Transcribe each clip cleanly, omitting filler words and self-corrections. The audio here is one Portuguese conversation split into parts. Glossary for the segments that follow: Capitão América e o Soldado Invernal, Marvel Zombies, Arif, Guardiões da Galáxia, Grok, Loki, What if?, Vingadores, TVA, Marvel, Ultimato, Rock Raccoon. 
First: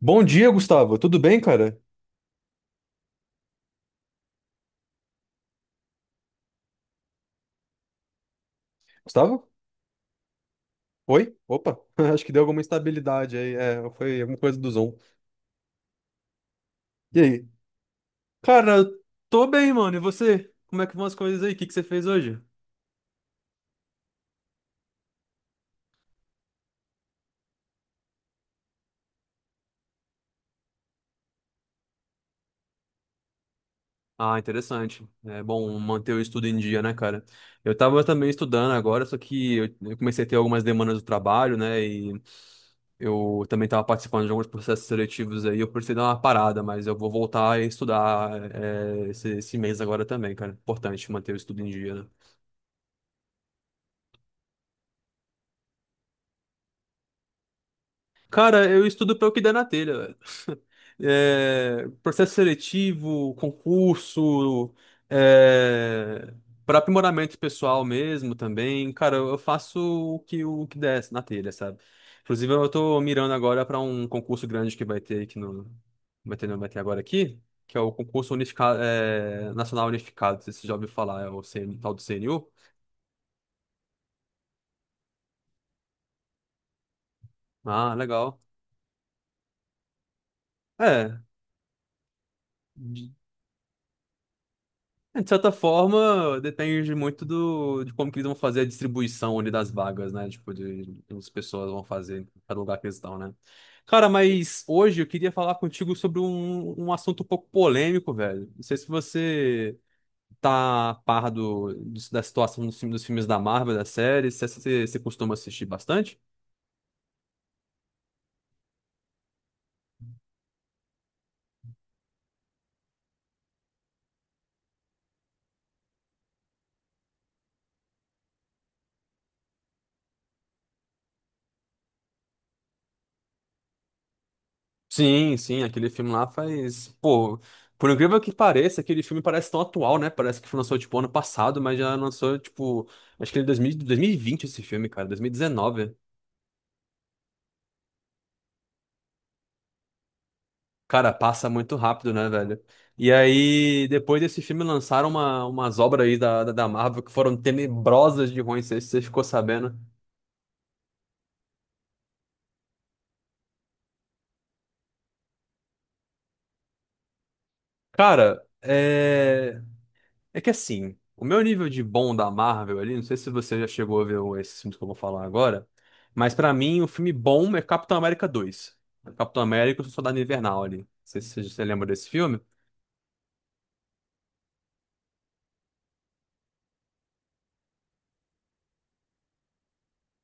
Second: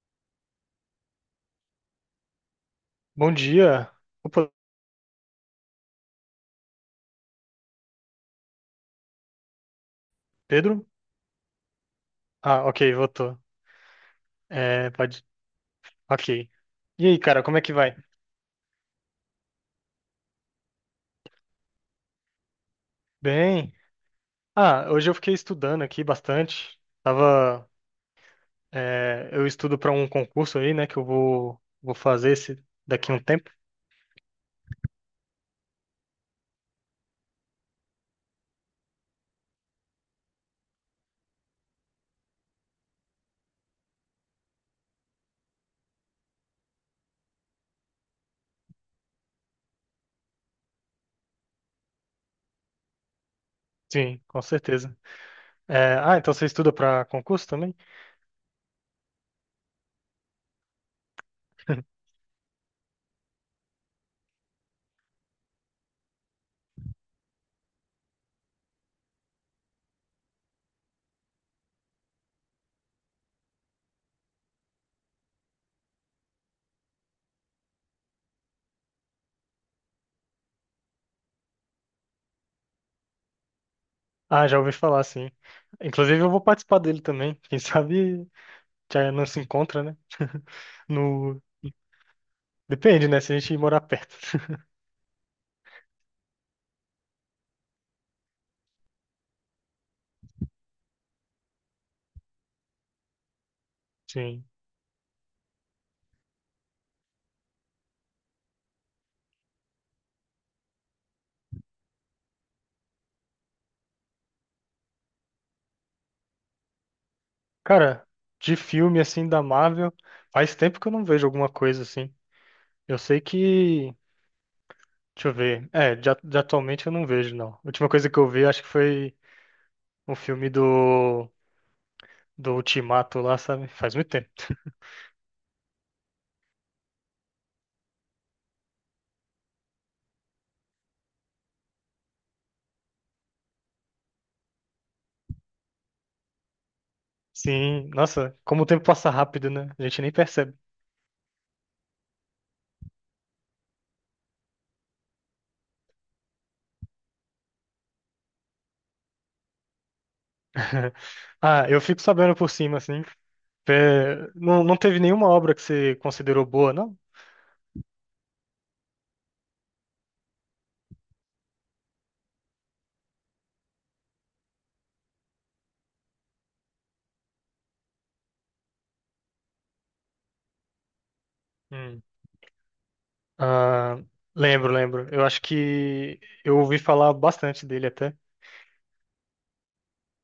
Bom dia, Gustavo. Tudo bem, cara? Bom dia. Opa, Gustavo? Pedro? Oi? Opa, acho que deu alguma Ah, ok, instabilidade voltou. aí. É, foi alguma coisa do É, Zoom. pode. Ok. E aí, E cara, aí? como é que vai? Cara, eu tô bem, mano. E você? Como é que vão as coisas aí? O que que você fez hoje? Bem. Ah, hoje eu fiquei estudando aqui bastante. Eu estudo para um concurso aí, né, que eu vou fazer esse daqui a um tempo. Ah, interessante. É bom manter o estudo em dia, né, cara? Eu tava também estudando agora, só que eu comecei a ter algumas demandas do trabalho, né? E eu também estava participando de alguns processos seletivos aí. Eu precisei dar uma parada, mas eu vou voltar a estudar é, esse mês agora também, cara. Importante manter o estudo em dia, né? Sim, com certeza. Então você estuda para concurso também? Cara, eu estudo pelo que der na telha, velho. É, processo seletivo, concurso, é, para aprimoramento pessoal mesmo também. Cara, eu faço o que der na telha, sabe? Inclusive, eu tô mirando agora para um concurso grande que vai ter aqui no. Vai ter, não, vai ter agora aqui, que é o concurso unificado, é, nacional unificado. Não sei se você já ouviu falar, é o CN, tal do CNU. Ah, já ouvi falar, sim. Inclusive, eu vou participar dele também. Quem Ah, sabe legal. já não se encontra, né? É. No... Depende, né? Se a gente morar perto. É, de certa forma, depende muito de como que eles vão fazer a distribuição ali das vagas, né? Tipo, de como as pessoas vão fazer em cada lugar que eles estão, né? Cara, Sim. mas hoje eu queria falar contigo sobre um assunto um pouco polêmico, velho. Não sei se você tá a par da situação dos filmes da Marvel, das séries, se você costuma assistir bastante. Cara, de filme assim da Marvel, faz tempo que eu não vejo alguma coisa assim. Eu sei que. Deixa eu ver. É, de, a- de atualmente eu não vejo, não. A última coisa que eu vi, acho que foi um filme do Ultimato lá, sabe? Faz muito tempo. Sim, sim, aquele filme lá faz. Pô, por incrível que pareça, aquele filme parece tão atual, né? Parece que foi lançou, tipo, ano passado, mas já lançou, tipo. Acho que ele é 2020 esse filme, cara, 2019. Sim, nossa, como o tempo passa rápido, né? A gente nem percebe. Cara, passa muito rápido, né, velho? E aí, depois desse filme, lançaram umas obras aí da Marvel que foram tenebrosas de ruins, não sei se você ficou sabendo. Ah, eu fico sabendo por cima, assim. É, não teve nenhuma obra que você considerou boa, não? Cara, é. É que assim, o meu nível de bom da Marvel ali, não sei se você já chegou a ver o- esses filmes que eu vou falar agora, mas pra mim o filme bom é Capitão América 2. Capitão América e o Soldado Invernal ali. Não sei se você lembra Hum. desse filme. Ah, lembro, lembro. Eu acho que eu ouvi falar bastante dele até.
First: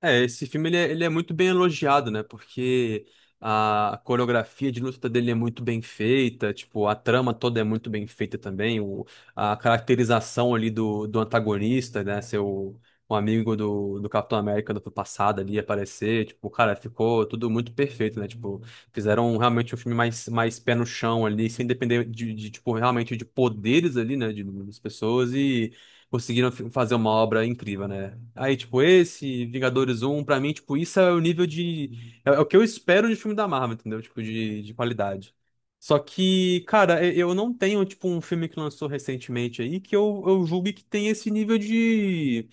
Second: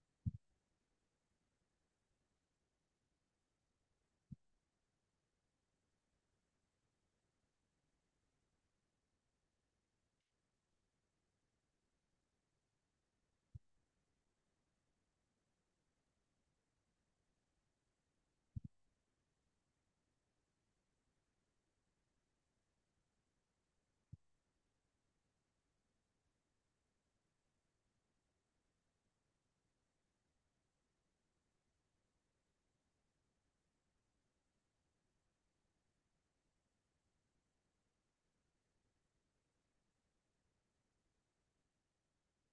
É, esse filme ele é muito bem elogiado, né? Porque a coreografia de luta dele é muito bem feita, tipo, a trama toda é muito bem feita também, o, a caracterização ali do antagonista, né? Seu um amigo do Capitão América do passado ali aparecer, tipo, cara, ficou tudo muito perfeito, né? Tipo, fizeram realmente um filme mais pé no chão ali, sem depender tipo, realmente de poderes ali, né? De, das pessoas e conseguiram fazer uma obra incrível, né? Aí, tipo, esse, Vingadores 1 pra mim, tipo, isso é o nível de. É, é o que eu espero de filme da Marvel, entendeu? Tipo, de qualidade. Só que, cara, eu não tenho, tipo, um filme que lançou recentemente aí que eu julgue que tem esse nível de,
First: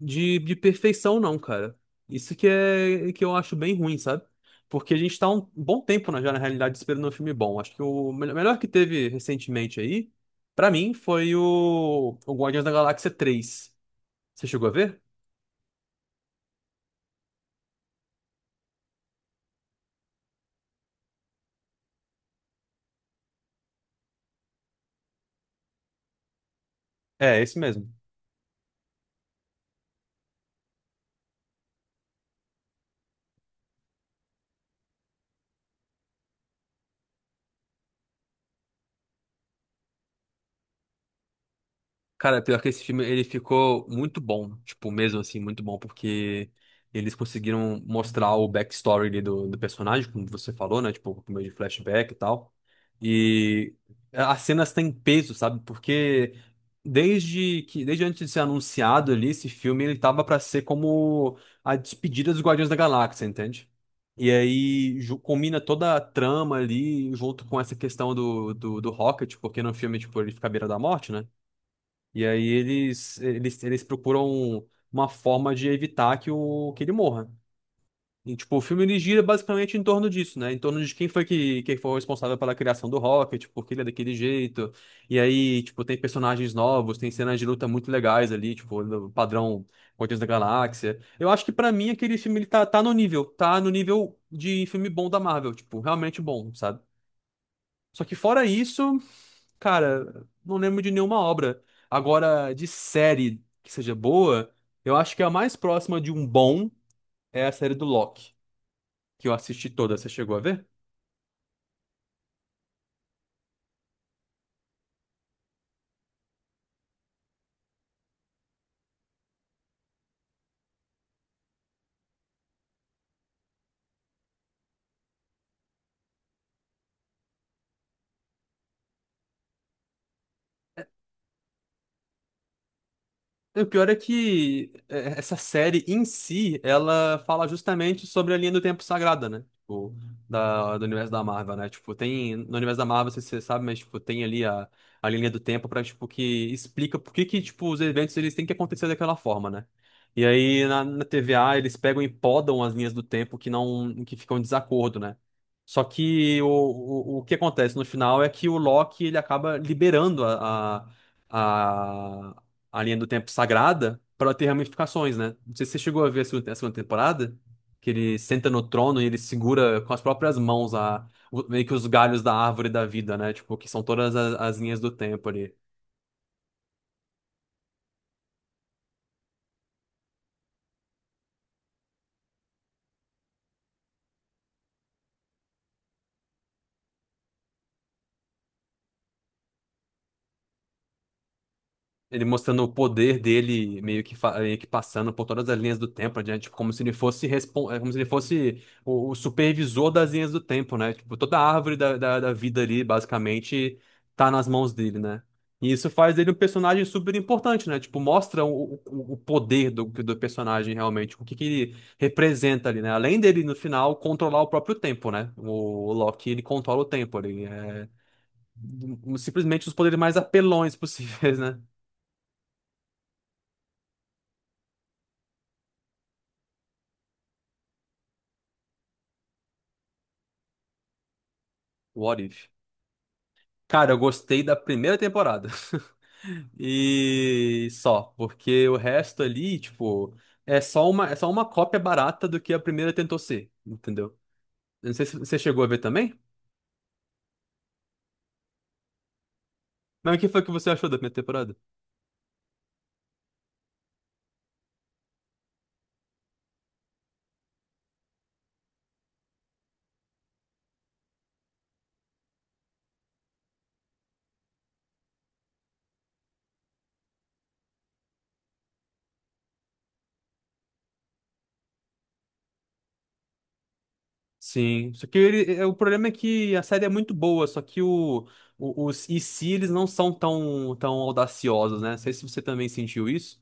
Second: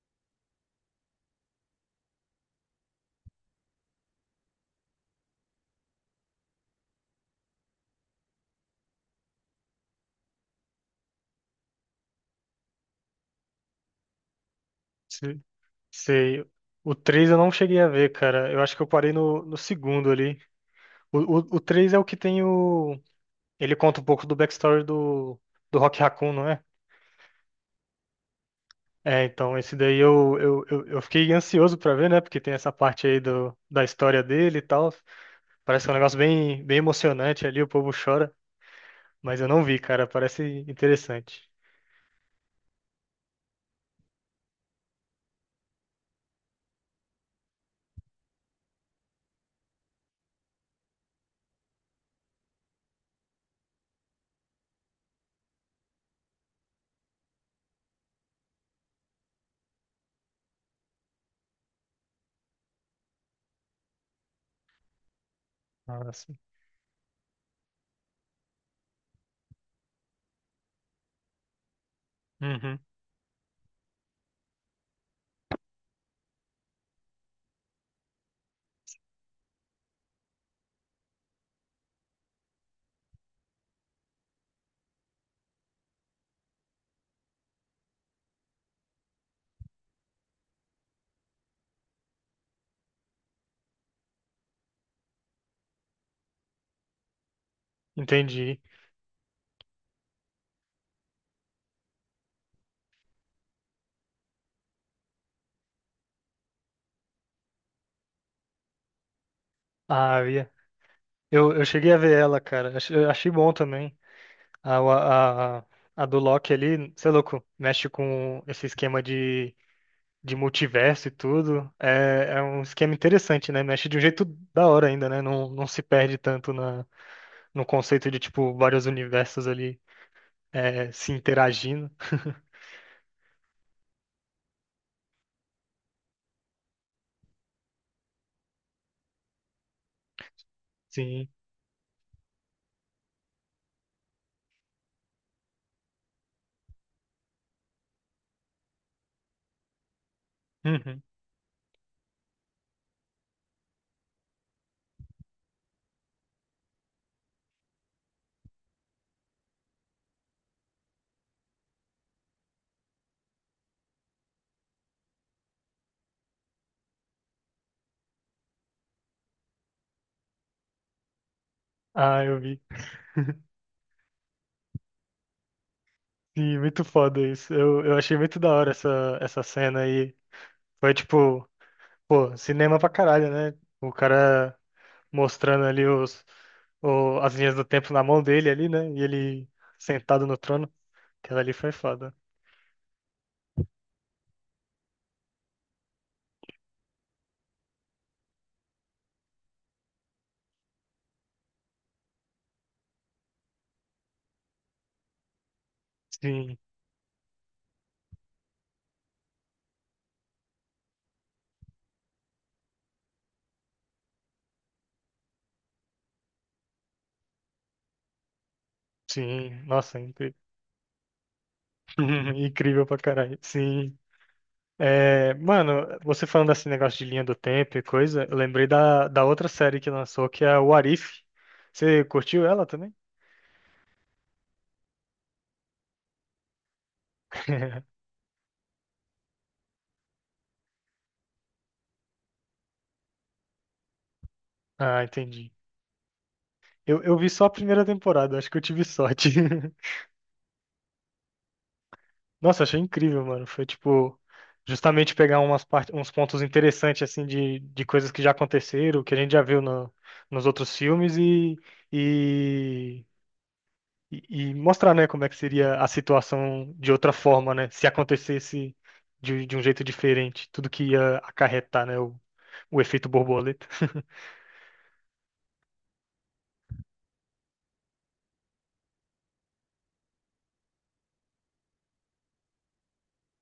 de, de perfeição, não, cara. Isso que é que eu acho bem ruim, sabe? Porque a gente tá um bom tempo já, na realidade, esperando um filme bom. Acho que o melhor que teve recentemente aí, pra mim, foi o Guardiões da Galáxia 3. Você chegou a ver? Se- Sei. O 3 eu não cheguei a ver, cara. Eu acho que eu parei no segundo ali. O 3 é o que tem o. Ele conta um pouco do backstory do Rock Raccoon, não é? É, esse mesmo. É, então, esse daí eu fiquei ansioso pra ver, né? Porque tem essa parte aí da história dele e tal. Parece que é um negócio bem, bem emocionante ali, o povo chora. Mas eu não vi, cara. Parece interessante. Cara, pior que esse filme, ele ficou muito bom, tipo, mesmo assim, muito bom, porque eles conseguiram mostrar o backstory ali do personagem, como você falou, né? Tipo, por meio de flashback e tal. E as cenas têm peso, sabe? Porque desde antes de ser anunciado ali, esse filme, ele tava pra ser como a despedida dos Guardiões da Galáxia, entende? E aí combina toda a Nossa. trama ali junto com essa questão do Rocket, porque no filme, tipo, ele fica à beira da morte, né? E aí Uhum, eles procuram uma forma de evitar que ele morra. E, tipo, o filme ele gira basicamente em torno disso, né? Em torno de quem foi que, quem foi o responsável pela criação do Rocket, tipo, porque ele é daquele jeito. E aí, tipo, tem personagens novos, tem cenas de luta muito legais ali, tipo, no padrão Guardiões da Galáxia. Eu acho que pra mim aquele filme tá no nível de filme bom da Marvel, tipo, realmente bom, sabe? Só que fora entendi. isso. Cara, não lembro de nenhuma obra. Agora, de série que seja boa, eu acho que a mais próxima de um bom é a série do Loki, que eu assisti toda. Você Ah, eu, chegou a ia- ver? Eu cheguei a ver ela, cara. Eu achei bom também. A, a, a a do Loki ali, sei louco, mexe com esse esquema de multiverso e tudo. É, é um esquema interessante, né? Mexe de um jeito da hora ainda, né? Não se perde tanto na, no conceito de, tipo, vários universos ali é, se interagindo. O pior é que é, essa série em si, ela fala justamente sobre a linha do tempo sagrada, né? Tipo, do universo da Sim. Marvel, né? Tipo, tem. No universo da Marvel, você sabe, mas tipo, tem ali a linha do tempo pra, tipo, que explica por que que, tipo, os eventos eles têm que acontecer daquela forma, né? E aí Uhum. na TVA eles pegam e podam as linhas do tempo que não, que ficam em desacordo, né? Só que o que acontece no final é que o Loki ele acaba liberando a a linha do tempo sagrada pra ela ter ramificações, né? Não sei se você chegou a ver a a segunda temporada, que ele senta no trono e ele segura com as próprias mãos meio que os galhos Ah, da eu vi. árvore da vida, né? Tipo, que são todas as linhas do tempo ali. Sim, muito foda isso. Eu achei muito da hora essa, essa cena aí. Foi tipo, pô, cinema pra caralho, né? O cara mostrando ali as linhas do tempo na mão dele ali, né? E ele sentado no trono. Aquela ali foi foda. Ele mostrando o poder dele, meio que, meio que passando por todas as linhas do tempo, né? Tipo, como se ele fosse, como se ele fosse o supervisor das linhas do tempo, né? Tipo, toda a árvore da vida ali, basicamente, tá nas mãos dele, né? E isso faz dele um Sim, personagem super importante, né? Tipo, mostra o poder do personagem realmente, que ele representa ali, né? Além dele, no final, controlar o próprio tempo, né? O Loki, ele controla o tempo ali. É, sim. simplesmente os poderes Nossa, mais incrível. apelões possíveis, né? Incrível pra caralho. Sim. É, mano, você falando desse negócio de linha do tempo e coisa, eu lembrei da outra série que lançou, que é o Arif. Você What curtiu if? ela também? Cara, eu gostei da primeira temporada. E só, porque o resto ali, tipo, é só é só uma cópia barata do que a primeira tentou ser, entendeu? Eu não Ah, sei se você entendi. chegou a ver também, Eu vi só a primeira temporada, acho que eu tive sorte. mas o que foi que você achou da primeira temporada? Nossa, achei incrível, mano. Foi tipo, justamente pegar umas parte, uns pontos interessantes, assim, de coisas que já aconteceram, que a gente já viu no, nos outros filmes e, e e mostrar, né, como é que seria a situação de outra forma, né, se acontecesse de um jeito diferente, tudo que ia acarretar, né, o efeito borboleta. Sim, só que ele, é, o problema é que a série é muito boa, só que os e se eles não são tão audaciosos, né? Não sei se você também sentiu isso.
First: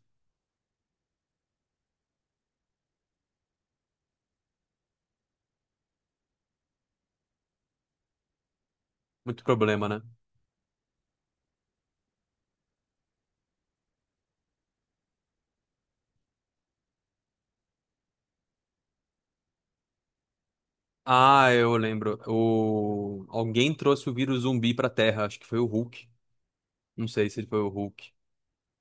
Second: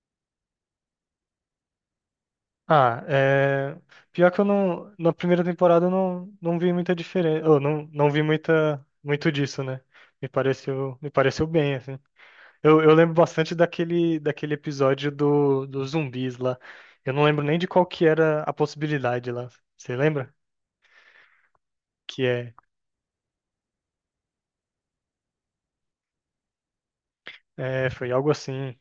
Ah, é... Pior que eu não... Na primeira temporada eu não vi muita diferença. Eu não vi muita... muito Muito disso, né? problema, né? Me pareceu bem, assim. Eu lembro bastante daquele, daquele episódio dos zumbis lá. Eu não lembro nem de qual que era a possibilidade lá. Você lembra? Ah, eu lembro. Que é... O... Alguém trouxe o vírus zumbi pra Terra, acho que foi o Hulk. Não sei se ele foi o É, Hulk. foi algo assim.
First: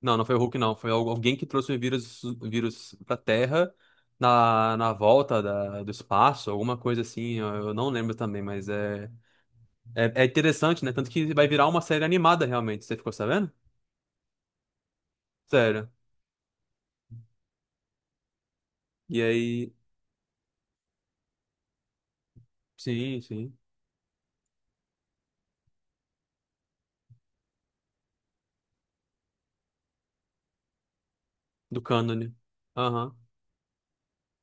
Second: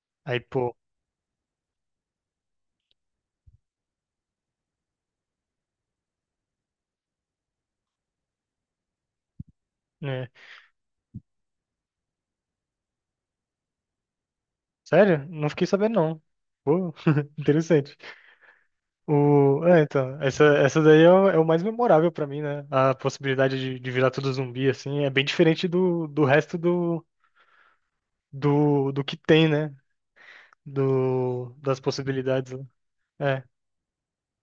Não, não foi o Aí, Hulk, não. pô... Foi alguém que trouxe o vírus pra Terra na volta do espaço, alguma coisa assim. Eu não lembro também, mas é né? interessante, né? Tanto que vai virar uma série animada, realmente. Você ficou sabendo? Sério? Não fiquei Sério. sabendo, não. Pô, interessante. E O... aí. É, então, essa daí é o, é o mais memorável pra mim, né? A Sim, sim. possibilidade de virar tudo zumbi, assim, é bem diferente do, do resto do, do, do que tem, né? Do, das Do cânone. possibilidades. Né? Aham. É,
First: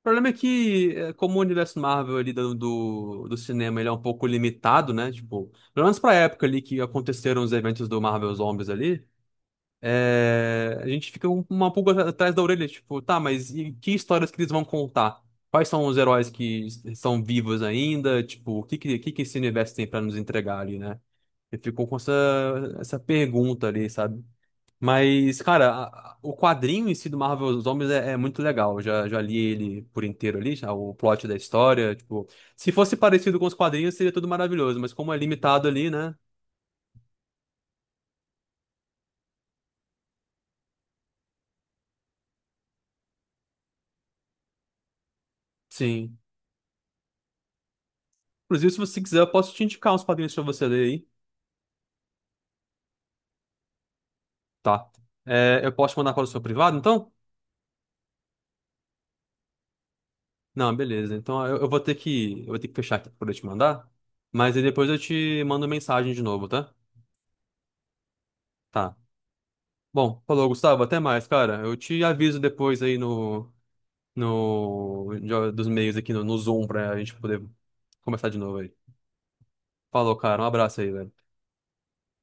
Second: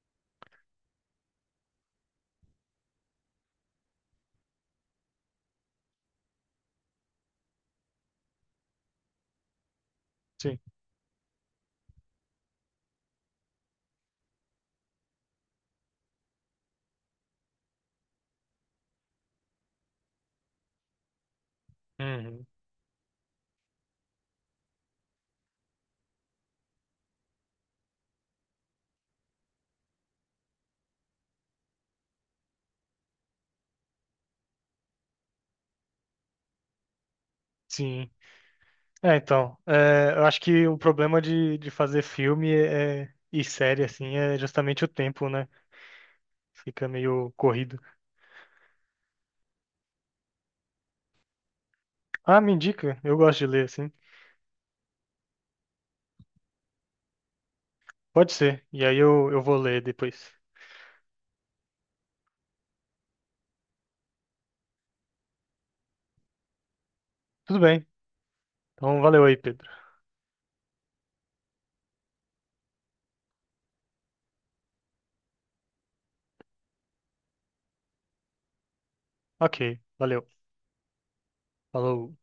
O problema é que, é, como o universo Marvel ali do cinema ele é um pouco limitado, né? Tipo, pelo menos pra época ali que aconteceram os eventos do Marvel Zombies ali. sim. É, a gente fica com uma pulga atrás da orelha, tipo, tá, mas e que histórias que eles vão contar? Quais são os heróis que são vivos ainda? Tipo, o que que esse universo tem pra nos entregar ali, né? Eu fico com essa, Uhum. essa pergunta ali, sabe? Mas, cara, o quadrinho em si do Marvel Zombies é muito legal. Já li ele por inteiro ali, já, o plot da história. Tipo, se fosse parecido com os quadrinhos, seria tudo maravilhoso, mas como é limitado ali, né? Sim. É, então, é, eu acho que o problema de fazer filme é, e série, assim, é justamente o tempo, né? Sim. Fica meio corrido. Inclusive, se você quiser, eu posso te indicar uns quadrinhos pra você ler aí. Ah, me indica, eu gosto de ler, assim. Tá. É, eu posso te mandar para o seu privado, então? Pode ser, e aí eu vou ler depois. Não, beleza. Então eu vou ter eu vou ter que fechar aqui para poder te mandar. Mas aí depois eu te mando mensagem de novo, tá? Tudo bem, Tá. então valeu aí, Pedro. Bom, falou, Gustavo. Até mais, cara. Eu te aviso depois aí no, no, de- dos meios aqui no Zoom pra gente poder começar de novo aí. Ok, Falou, valeu. cara. Um abraço aí, velho. Falou.